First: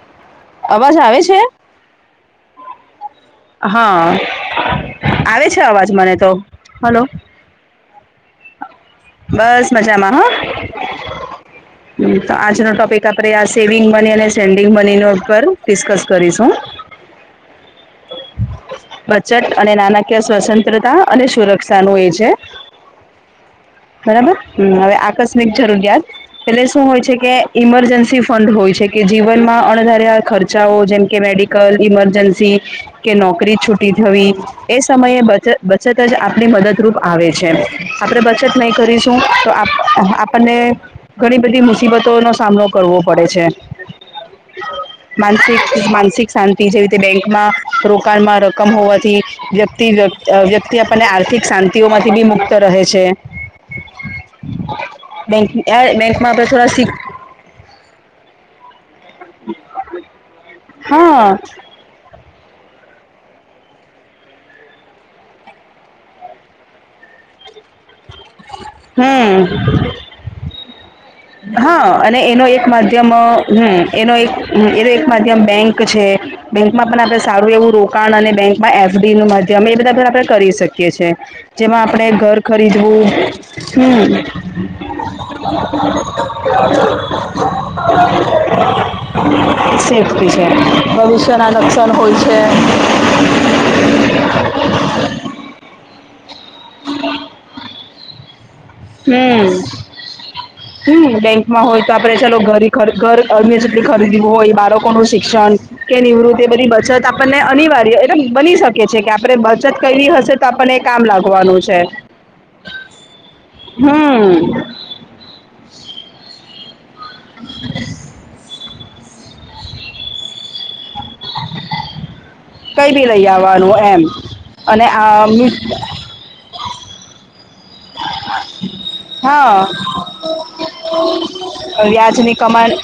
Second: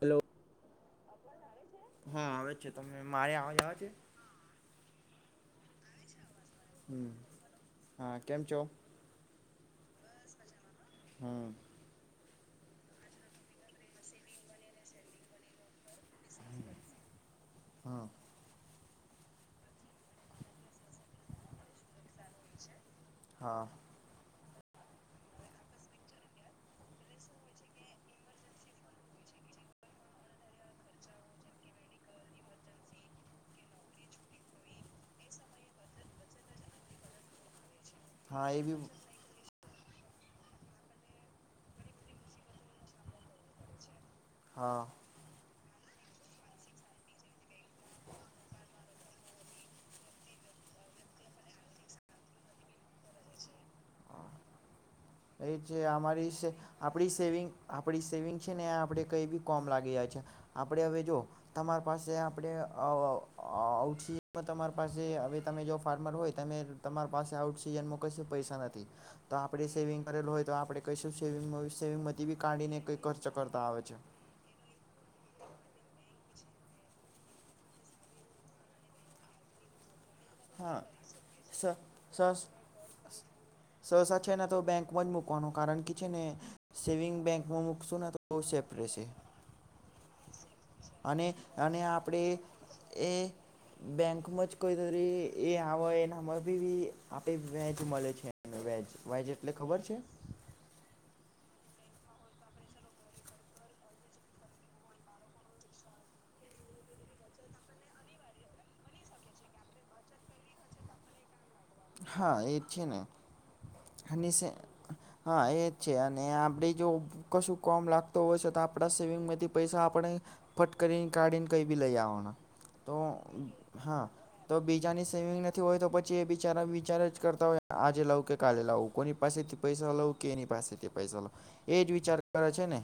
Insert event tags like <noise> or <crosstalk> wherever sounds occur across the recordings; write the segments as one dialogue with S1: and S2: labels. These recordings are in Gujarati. S1: હેલો.
S2: અવાજ આવે છે.
S1: હા આવે છે તમે મારે આવજ આવે છે.
S2: હા આવે છે અવાજ મને તો. હલો.
S1: હમ હા કેમ છો.
S2: બસ મજામાં હો.
S1: હમ.
S2: તો આજનો ટોપિક આપડે આ સેવિંગ મની અને સેન્ડિંગ મની ની ઉપર ડિસ્કસ. કરીશું
S1: હા.
S2: બચત અને નાણાકીય સ્વસત્રતા અને સુરક્ષાનું એ છે.
S1: હા.
S2: બરાબર હમ હવે આકસ્મિક જરૂરિયાત. એટલે શું હોય છે કે ઈમરજન્સી ફંડ હોય છે કે જીવનમાં અણધાર્યા ખર્ચાઓ જેમકે મેડિક. ઇમરજન્સી કે નોકરી છુટી થવી. એ સમયે બચ બચત જ આપણી મદદરૂપ આવે છે આપડે
S1: હા
S2: બચત
S1: એ
S2: નહી
S1: બી
S2: કરીશ. તો આપણને ઘણી બધી મુસીબતો નો સામનો કરવો પડે છે.
S1: હા
S2: માનસિક માનસિક શાંતિ જેવી રીતે બેંકમાં રોકાણમાં રકમ હોવાથી વ્યક્તિ વ્યક્તિ આપણને આર્થિક શાંતિઓમાંથી બી મુક્ત રહે છે. <inaudible>
S1: એ જે
S2: બેંકમાં
S1: અમારી
S2: આપણે
S1: સે
S2: થોડા શીખ
S1: આપણી સેવિંગ આપણી સેવિંગ છે ને આપણે કંઈ બી કોમ લાગી જ છે આપણે હવે જો
S2: હા
S1: તમાર પાસે આપણેછી તમારી પાસે હવે તમે જો ફાર્મર હોય તમે તમારી પાસે આઉટ સિજનમાં કશ પૈસા નથી તો
S2: હમ
S1: આપણે સેવિંગ કરેલું હોય તો આપણે કશું છે.
S2: હા અને એનો એક માધ્યમ
S1: કરતા
S2: હમ
S1: આવે છે.
S2: એનો એક એ તો એક માધ્યમ બેંક છે બેંકમાં પણ આપડે સારું એવું રોકાણ અને બેંકમાં એફડી નું માધ્યમ અમે બધા આપણે કરી
S1: હા
S2: શકીએ છે
S1: સ
S2: જેમાં આપણે ઘર
S1: સસ
S2: ખરીદવું હમ
S1: સહસા છે ને તો બેંકમાં જ મૂકવાનું કારણ કે છે
S2: <inaudible>
S1: ને સેવિંગ બેંકમાં મૂકશો ને તો સેપ રહેશે
S2: <unintelligible> કરી છે.
S1: અને
S2: ભવિષ્યના
S1: અને
S2: લક્ષણ હોય
S1: આપણે
S2: છે.
S1: એ બેંકમાં જ કોઈ એ આવે એનામાં બી આપે વેજ મળે છે વેજ વેજ એટલે
S2: હમ
S1: ખબર છે
S2: હમ બેંકમાં હોય તો આપડે ચાલો ઘરે ઘર અ્ય સુટી ખરીદીવું હોય બાળકો નું શિક્ષણ કે નિવૃત્ત એ બધી બચત આપણને અનિવાર્ય એટલે બની શકે છે કે આપણે બચત કરલી હશે તોઞઆપણને કામ લાગવાનું છે.
S1: હા એ જ છે ને, હની સે
S2: હમ
S1: હા એ જ છે અને આપણે જો કશું કામ લાગે હોય છે તો આપણા સેવિંગમાંથી પૈસા આપણે, ફટ કરીને કાઢીને કઈ બી લઈ આવના.
S2: કઈ
S1: તો
S2: બી લઈ આવવાનું
S1: હા
S2: એમ
S1: તો
S2: અને
S1: બીજાની
S2: આ
S1: સેવિંગ નથી હોય તો પછી એ બિચારા વિચાર જ કરતા હોય આજે લાવું કે કાલે લાવું. કોની પાસેથી
S2: હા
S1: પૈસા લઉં કે એની પાસેથી પૈસા લઉં, એ જ વિચાર કરે છે ને?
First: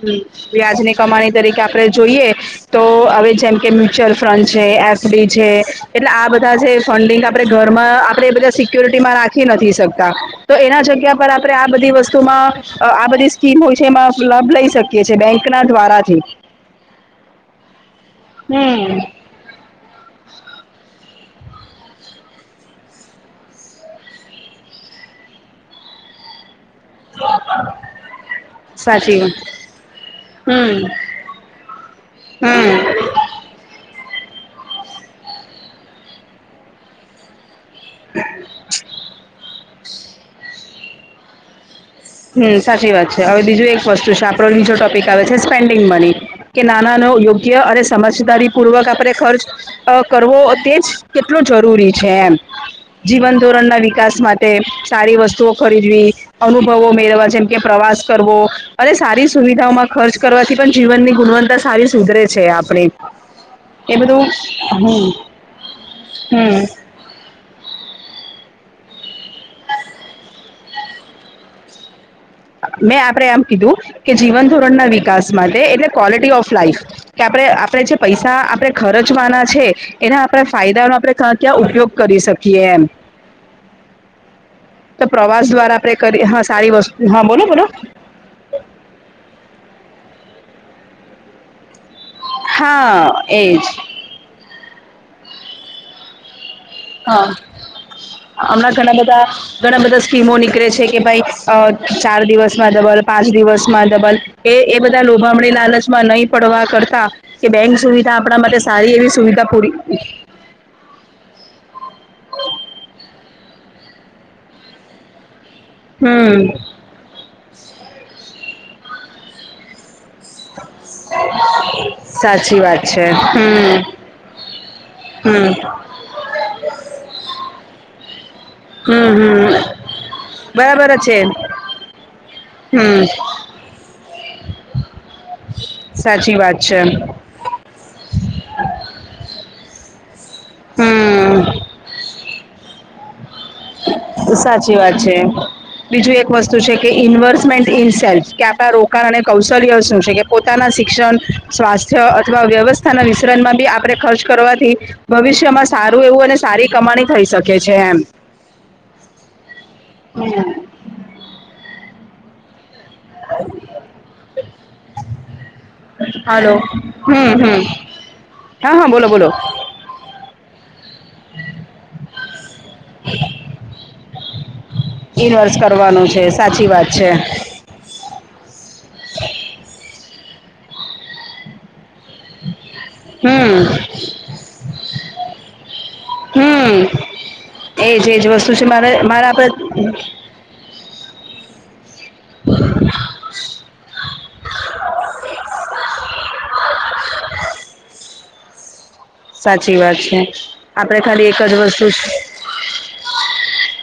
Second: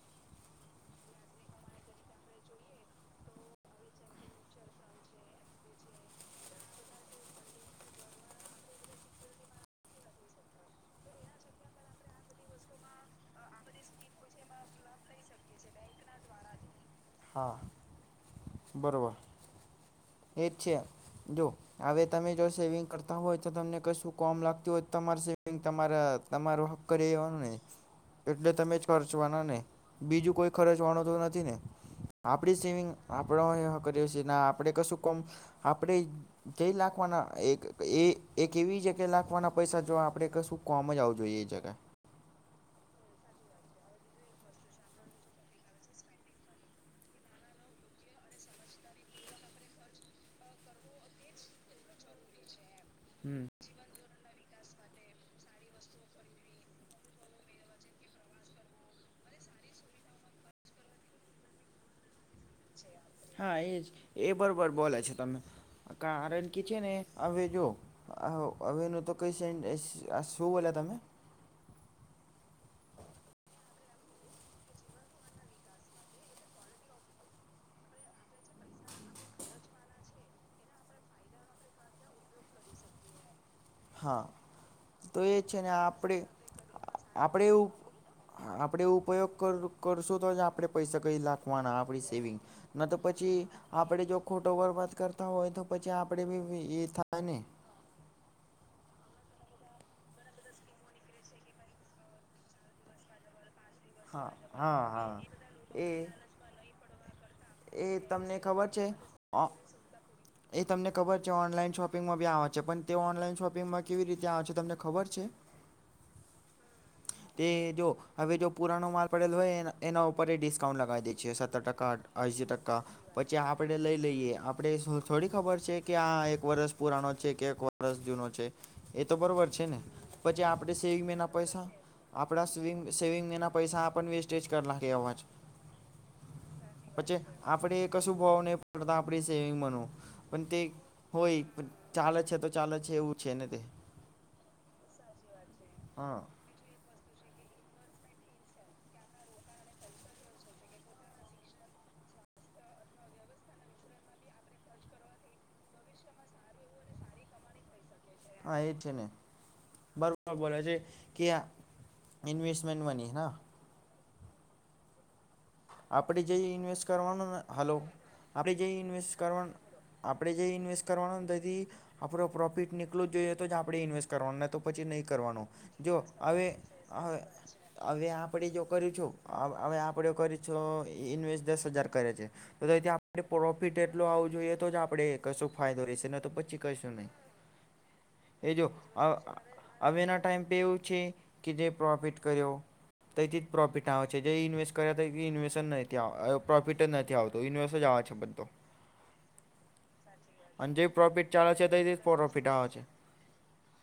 S2: હમ, વ્યાજની કમાણી તરીકે આપણે જોઈએ. તો હવે જેમ કે મ્યુચ્યુઅલ ફંડ છે એફડી છે, એટલે આ બધા જે ફંડિંગ આપણે ઘરમાં આપણે એ બધા સિક્યોરિટીમાં રાખી નથી શકતું. તો, એના જગ્યા પર આપણે આ બધી વસ્તુમાં આ બધી સ્કીમ હોય છે એમાં લાભ લઈ શકીએ બેંક ના દ્વારાથી.
S1: હા
S2: હમ
S1: બરાબર એ જ છે જો. હવે તમે જો સેવિંગ કરતા હોય તો તમને કશું કોમ લાગતું હોય તમાર સેવિંગ તમારા તમારો. કરી લેવાનું ને એટલે તમે જ
S2: સાચી વાત
S1: ખર્ચવાના ને બીજું કોઈ ખર્ચવાનું
S2: હમ
S1: તો નથી ને. આપડી
S2: હમ
S1: સેવિંગ આપણો એ કર્યો છે આપણે કશું કોમ આપણે જે લખવાના એક એ એક એવી જગ્યાએ નાખવાના પૈસા જો આપણે કે શું કોમ જ આવું જોઈએ એ જગ્યાએ
S2: હમ સાચી વાત છે હવે બીજું એક વસ્તુ છે આપણો બીજો ટોપિક આવે છે સ્પેન્ડિંગ મની. કે નાના નો યોગ્ય અને સમજદારી પૂર્વક આપણો ખર્ચ અ કરવો તેજ કેટલો જરૂરી છે એમ. જીવન
S1: હમ
S2: ધોરણ ના વિકાસ માટે સારી વસ્તુઓ ખરીદવી. મેળવા જેમ કે પ્રવાસ કરવો, અને સારી સુવિધાઓમાં ખર્ચ કરવાથી પણ જીવનની ગુણવતા સારી સુધરે છે આપણી.
S1: હા એ જ
S2: બધું
S1: એ બરાબર બોલે
S2: હમ
S1: છે તમે, કારણ કે
S2: હમ
S1: છે ને હવેે જોવો હવેનું તો કઈ શું બોલા તમે?
S2: મેં આપણે એમ કીધું, કે જીવન ધોરણ ના વિકાસ માટે એટલે ક્વોલિટી ઓફ લાઈફ. કે આપણે આપણે જે પૈસા આપણેે ખર્ચવાના છે. એના આપણે ફાયદાનો આપણે ક્યાં ક્યાં ઉપયોગ કરી શકીએ એમ.
S1: હા.
S2: તો
S1: એ
S2: પ્રવાસ
S1: છે ને
S2: દ્વારા આપડે
S1: આપણે
S2: કરી હા સારી વસ્તુ હા બોલો બોલો.
S1: હા આપડે ઉપયોગ કર કરશું તો આપડે પૈસા કઈ લાગ. આપડી સેવિંગ ન
S2: હા
S1: તો પછી
S2: એજ
S1: આપણે જો. ખોટો બરબાદ કરતા હોય તો પછી આપડે બી ભી એ.
S2: હા
S1: થાય ને
S2: હમણાં ઘણા બધા. ઘણા બધા સ્કીમો નીકળે છે કે ભાઈ ચાર દિવસમાં ડબલ પાંચ દિવસ. માં ડબલ
S1: હા
S2: એ એ
S1: હા
S2: બધા
S1: હા
S2: લોભામણી
S1: એ
S2: લાલચમાં નહીં પડવા કરતા. કે બેંક
S1: એ
S2: સુવિધા
S1: તમને
S2: આપણા માટે
S1: ખબર છે
S2: સારી એવી સુવિધા પૂરી.
S1: એ તમને ખબર છે ઓનલાઈન શોપિંગમાં બી આવે છે પણ તે ઓનલાઈન શોપિંગમાં કેવી રીતે આવે છે તમને ખબર છે.
S2: હમ.
S1: તે જો હવે જો પુરાણો માલ પડેલો હોય ન એના ઉપર રે ડિસ્કાઉન્ટ લગાવી દઈ છે સત્તર ટકા એસ્સી
S2: સાચી
S1: ટકા
S2: વાત છે
S1: પછી આપડે
S2: હમ
S1: લઈ લઈએ આપણેે શું થોડી
S2: હમ
S1: ખબર છે કે આ એક વરષ પુરાનો છે કે એક વરષ જૂનો છે. એ તો
S2: હમ
S1: બરોબર
S2: હમ
S1: છે ને પછી આપણે
S2: બરાબર
S1: સેવિંગ
S2: જ છે
S1: ના પૈસા આપડા સેવિં
S2: હમ
S1: સેવિંગ. એના પૈસા આપણને વેસ્ટેજ કરલા કે એવા છે.
S2: સાચી વાત છે.
S1: આપણે કશું ભાવ નહીં પડતા આપણી સેવિંગમાંનો. પણ તે
S2: હમ
S1: હોય પણ ચાલ જ છે તો ચાલ જ છે એવું છે ને, તે
S2: સાચી વાત છે બીજું
S1: હા
S2: એક વસ્તુ શું કે ઇન્વર્મેન્ટ ઇન સેલ્ફ કે આપણા રોકાણ અને કૌશલ્ય શું છે, કે પોતાના શિક્ષણ સ્વાસ્થ્ય અથવા વ્યવસ્થાના વિશરણમાં બી આપણે ખર્ચ કરવાથી. ભવિષ્યમાં સારું એવું અને સારી કમાણી થઈ શકે છે, એમ
S1: હા એ છે ને બરોબર બોલે છે. કે ઇન્વેસ્ટમેન્ટ મની હે. આપણે જે
S2: હલો
S1: ઇન્વેસ્ટ કરવાનુંને
S2: હમ હમ
S1: હલો આપણે
S2: હા
S1: જે
S2: હા બોલો
S1: ઇન્વેસ્ટ
S2: બોલો
S1: કરવાનું. આપણે જે ઇન્વેસ્ટ કરવાનો ને તેથી આપણો પ્રોફિટ ની. એટલું જ જોઈએ તો જ આપણે ઇન્વેસ્ટ કરવાનું તો પછી નહીં કરવાનું
S2: ઇન્વેસ્ટ
S1: જો
S2: કરવાનું છે
S1: હવે
S2: સાચી વાત છે
S1: હવે. હવે આપણે જો કર્યું છું હવે આપણે કરી છું ઇન્વેસ્ટ દસ હજાર કરે છે. તો તો એ આપણે
S2: હમ
S1: પ્રોફિટ એટલું આવવું જોઈએ તો જ આપડે કશું ફાયદો રહેશે તો પછી
S2: હમ
S1: કશું નહી.
S2: <inaudible> વસ્તુ
S1: એ જો
S2: છે મારે મારા આપડે
S1: હવ હવેના ટાઈમ પે એવું છે કે જે પ્રોફિટ કર્યો તેથી જ પ્રોફિટ આવે છે જે ઇન્વેસ્ટ કર્યા. ઇન્વેસ્ટ નથી પ્રોફિટ જ નથી આવતોું ઇન્વેસ્ટ જ આવે છે બધો.
S2: સાચી વાત છે
S1: અને જે
S2: આપડે
S1: પ્રોફિટ
S2: ખાલી એક
S1: ચાલે
S2: જ
S1: છે
S2: વસ્તુ
S1: તેથી પ્રોફિટ આવે છે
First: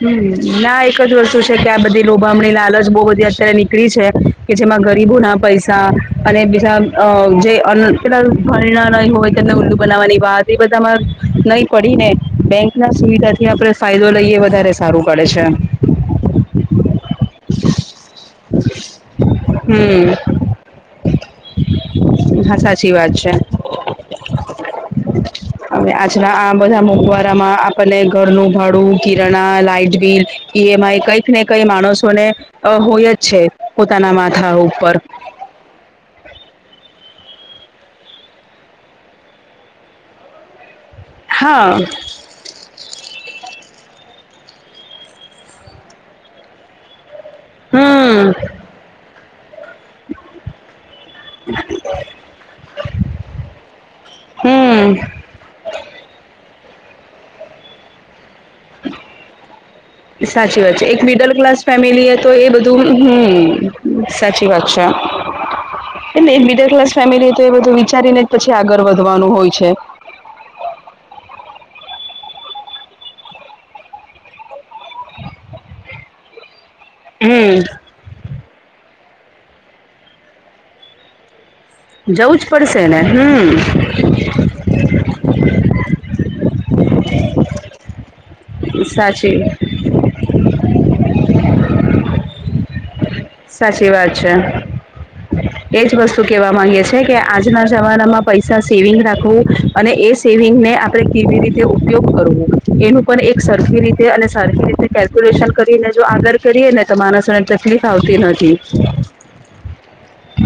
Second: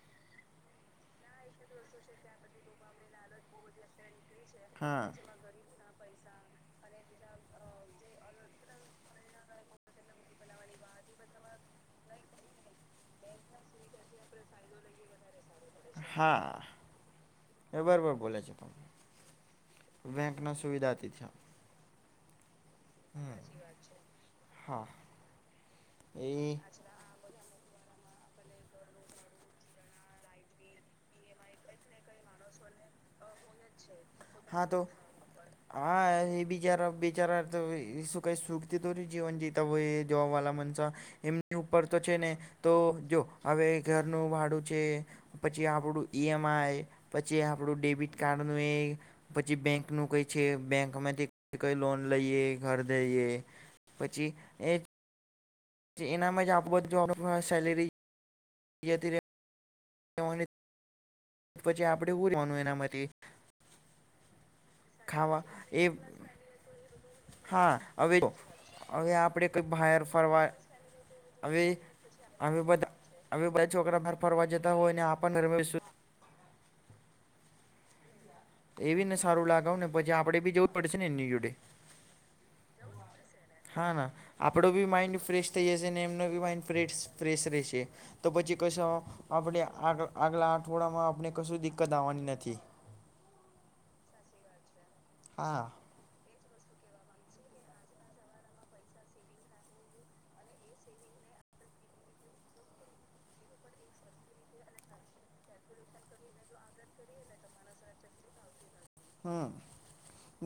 S2: હમ ના એક જ વસ્તુ છે કે આ બધી લોભામણી લાલચ બહુ બધી અત્યારે નીકળી છે. કે જેમાં
S1: હા
S2: ગરીબો ના પૈસા અને બીજા અ જે અન કેટ ઘરેણા હોય તેમને ઊંલુ બનાવવાની વા એ બધામાં નહી પડીને બેંક ના સુવિધા થી આપણે ફાયદો લઈએ વધારે સારું પડે છેમ
S1: હા બરોબર બોલે છે ત
S2: હમ
S1: એના સુવિધા તી થયા
S2: હા સાચ સાચી વાત છે
S1: હા એ
S2: આજલા આ બધા મોંઘવારી. આપળા આપને ઘરનું ભાડું કિરણા લાઈટ બિલ ઈએમ આઈ કઈક ને કઈ માણસો ને. અ હોય જ છે પોતાના માથા
S1: હા તો
S2: ઉપર
S1: હા એ બિચારા બિચારા તો શું કઈ સુખતી તો ન જીવન જીતા હોય. જોવા વાલા મનસા એમની
S2: હા
S1: ઉપર તો છે ને. તો જો હવે ઘરનું ભાડું છે પછી આપણું ઈ એમ આઈ પછી. આપણો ડેબિટ
S2: હમ
S1: કાર્ડને પછી બેંક નું કઈ છે બેંક માંથી કઈ લોન લઈએ ઘર દઈએ પછી એ જ
S2: હમ
S1: જે એનામાં જ આપધ <inaudible> જો સેલેરી જતી રહેવાની
S2: સાચી વાત છે એક મિડલ ક્લાસ
S1: પછી
S2: ફેમિલી
S1: આપણે
S2: એ તો
S1: હું
S2: એ
S1: રહેવાનું
S2: બધું
S1: એનામાંથી
S2: હમ સાચી વાત છે
S1: ખાવા એ
S2: એટલે એક મિડલ ક્લાસ ફેમિલી તો એ
S1: હા
S2: બધું
S1: હવે
S2: વિચારીને જ પછી આગળ
S1: હવે
S2: વધવાનું
S1: આપણે
S2: હોય
S1: કઈ
S2: છે
S1: બાહેર ફરવા હવે હવે બધા હવે બધા છોકરા બાર ફરવા જતા હોય અને આપણે ઘરે
S2: હમ.
S1: તો એવી ને સારું લાગાવ ને પછી આપડે બી જવું પડશે ને એમની જોડે
S2: જવું જ પડશે ને હમ
S1: હા ના આપડો બી માઈન્ડ ફ્રેશ થઈ જશે અને એમનો બી માઇન્ડ ફ્રેશ રહેશે તો પછી કશું
S2: સાચી
S1: આપણે આગ આગલા અઠવાડિયામાં આપણે કશું દિક્કત આવવાની નથી.
S2: સાચી વાત છે.
S1: હા
S2: એજ વસ્તુ શું કેહેવા માંગીએ છે કે આજના જમાનામાં પૈસા સેવિંગ રાખવું અને એ સેવિંગને આપણે કેવી રીતે ઉપયોગ કરવો એનું પણ એક સરખી રીતે અને સરખી રીતે. કેલ્ક્યુલેશન કરીને જો આગળ કરીએ ને તો માણસ ને તકલીફ આવતી નથી.
S1: હમ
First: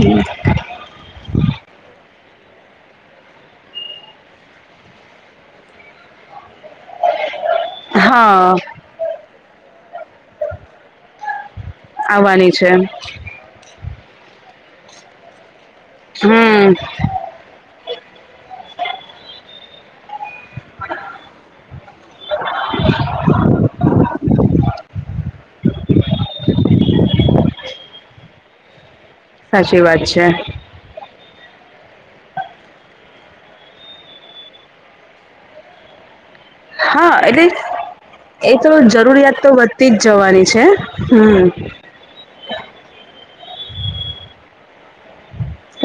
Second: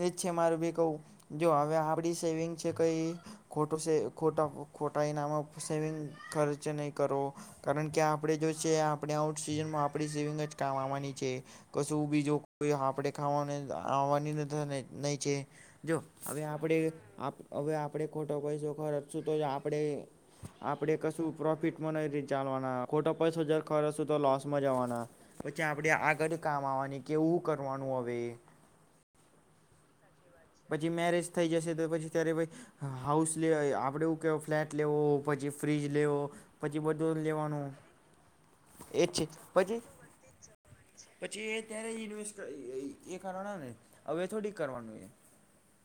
S1: નીચે મારું બી કહું જો હવે આપડી સેવિંગ છે કઈ ખોટો ખોટા ખોટા ઈનામ સેવિંગ ખર્ચ નહી કરો. કારણ કે આપણે જો
S2: હા
S1: છે આપણે આઉટ સિઝનમાં આપણી સેવિંગ જ કમાવાની છે. કશું બીજો
S2: આવવાની છે
S1: કોઈ આપડે વા નહી છે જો હવે
S2: હમ
S1: આપણે હવે આપણે ખોટો પૈસો ખર્ચશું તો આપણે આપડે કશું પ્રોફિટમાં ન ચાલવાના ખોટો પૈસો જ ખર્ચશું તો લોસમાં જવાના. પછી આપણેે આગળ કામ આવવાની કેવું કરવાનું હવે.
S2: સાચી વાત છે.
S1: પછી મેરેજ થઈ જશે તો પછી ત્યારે હાઉસ લે આપડે એવું કેવ ફ્લેટ લેવો પછી ફ્રીજ લેવો. પછી
S2: હા
S1: બધું
S2: એટલે
S1: લેવાનું
S2: તો
S1: એ છે
S2: જરૂરિયાત તો
S1: પછી
S2: વધતી જ જવાની છે હમ
S1: પછી એ ત્યારે યુનિવર્સિ એ કરવાના ને હવે થોડીક કરવાનું એ.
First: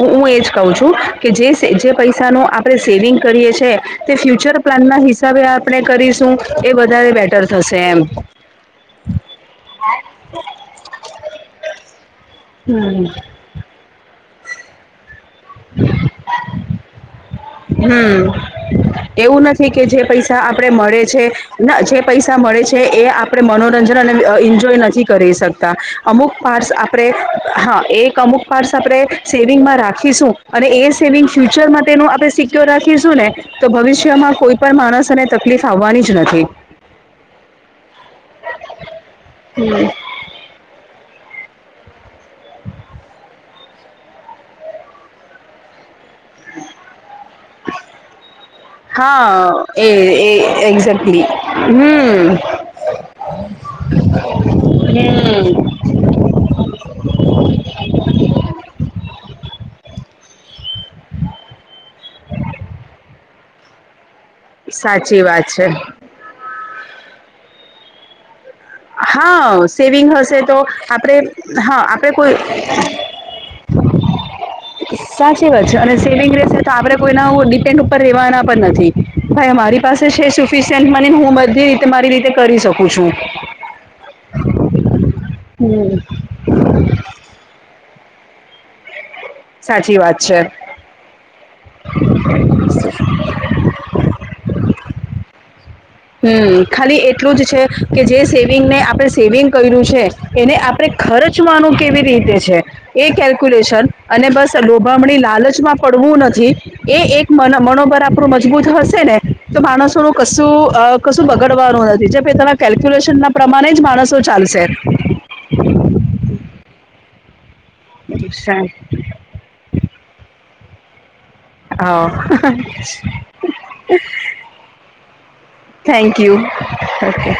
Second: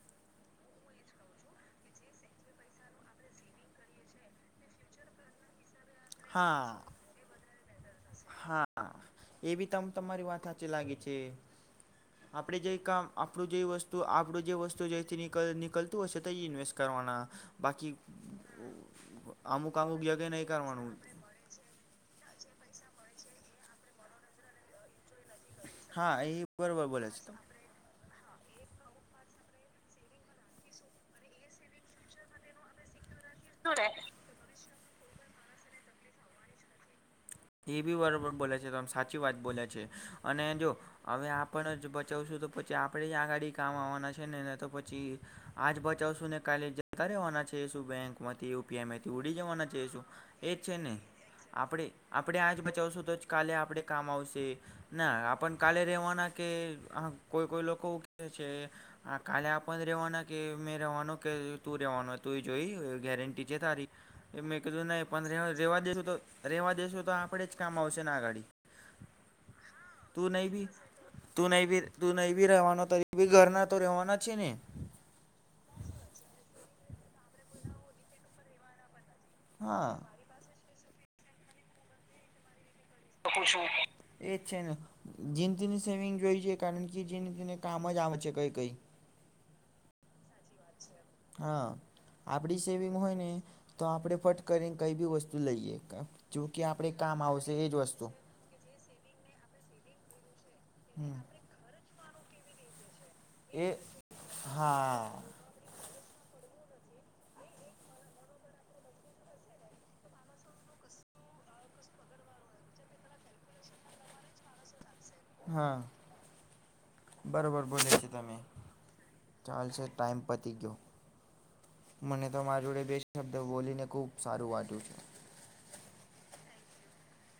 S2: હ હું એજ કહું છું કે જે જે પૈસાનો આપણે સેવિંગ કરીએ છે તે ફ્યુચર. પ્લાન ના હિસાબે આપણે કરીશું એ
S1: હા
S2: વધારે બેટર થશે એમ.
S1: હા એ બી તમ તમારી વાત સાચી લાગી છે આપડે જે કામ. આપણું જે વસ્તુ આપણું જે વસ્તુ જેથી. નિકલતું હશે તો ઇન્વેસ્ટ કરના બાકી
S2: હમ એવું નથી
S1: અમુક
S2: કે
S1: અમુક
S2: જે
S1: જગ્યાએ
S2: પૈસા
S1: નહીં
S2: આપડે
S1: કરવાનું
S2: મળે છે. ના જે પૈસા મળે છે એ આપડે મનોરંજન અને એન્જોય નથી. કરી શકતા
S1: હા એ
S2: અમુક પાર્ટ
S1: બરોબર
S2: આપણે
S1: બોલે છે તમે
S2: હા એક અમુક આપણે સેવિંગમાં રાખીશું અને એ સેવિંગ ફ્યુચરમાં તેનો આપણે સિક્યોર શું ને તો
S1: શું રે
S2: ભવિષ્યમાં કોઈ પણ માણસ એને તકલીફ આવવાની જ નથી.
S1: એ બી બરોબર બોલે છે તો આમ સાચી વાત બોલે છે અને જો હવે આપણ જ બચાવશું તો પછી આપણે જ આગળ કામ આવવાના છે નઅને તો પછી આજ બચાવશું ને કાલે જતા રહેવાના છે શું બેંક માંથી યપીઆઈ માંથી ઉડી
S2: હા
S1: જવાના છે.
S2: એ
S1: શું
S2: એ
S1: જ છે ને
S2: એક્ઝેક્ટલી.
S1: આપણે
S2: હમ
S1: આપણે આજ બચાવશું તો જ કાલે આપણેે કામ આવશેને કાલે આપડને રહેવાના કે આ કોઈ કોઈ લોકો કે છે. હા કાલે આપણે રહેવાના કે મેં રેવાનું કે તું રેવાનું તું જોઈ ગેરંટી છે તારી એ મેં કીધું નહીં
S2: સાચી
S1: પણ
S2: વાત છે
S1: રહેવા દઈશું તો રહેવા દઈશું તો આપણે જ કામ આવશે ને આગળ
S2: હા સેવિંગ હશે તો
S1: બી
S2: આપણે હા આપણે કોઈ.
S1: ી ઘરના તો રવાના છે ને.
S2: સાચી વાત છે અને સેવિંગ રશે તો આપડે કોઈના ડિપેન્ડ ઉપર રેવાના પણ નથી. ભાઈ અમારી
S1: હા
S2: પાસે છે સુફિશિયન્ટ મને હું બધી રીતે મારી રીતે કરી શક.
S1: એજ છે ને જિંદગીની
S2: હમ
S1: સેવિંગ જોઈ છે. કારણ કે જેને તેને કામજ આમ છે કંઈ કંઈ.
S2: સાચી વાત છે.
S1: હા આપણી સેવિંગ હોય ને તો આપણે ફટ કરીને કંઈ બી વસ્તુ લઈએ ક.
S2: હમ ખાલી એટલું જ છે કે જે સેવિંગને આપણે સેવિંગ કર્યું છે એને.
S1: હમ
S2: ખર્ચવાનું કેવી રીતે એ. અને બસ લોભામણી
S1: હા
S2: લાલચમાં. પડવું નથી એ એક મનોબર આપણું મજબૂત હશે ને તો માણસોનુંું કશું અ કશું બગડવાનું નથી જે પોતાના કેલ્ક્યુલેશન ના પ્રમાણેજ માણસો ચાલશે.
S1: હા બરોબર બોલે છે તમે ચાલશે ટાઈમ પતી ગયો. મને
S2: હા
S1: તો મારી જોડે બે શબ્દ બોલીને ખુબ સારું વાંટ્યું છે.
S2: Thank you okay.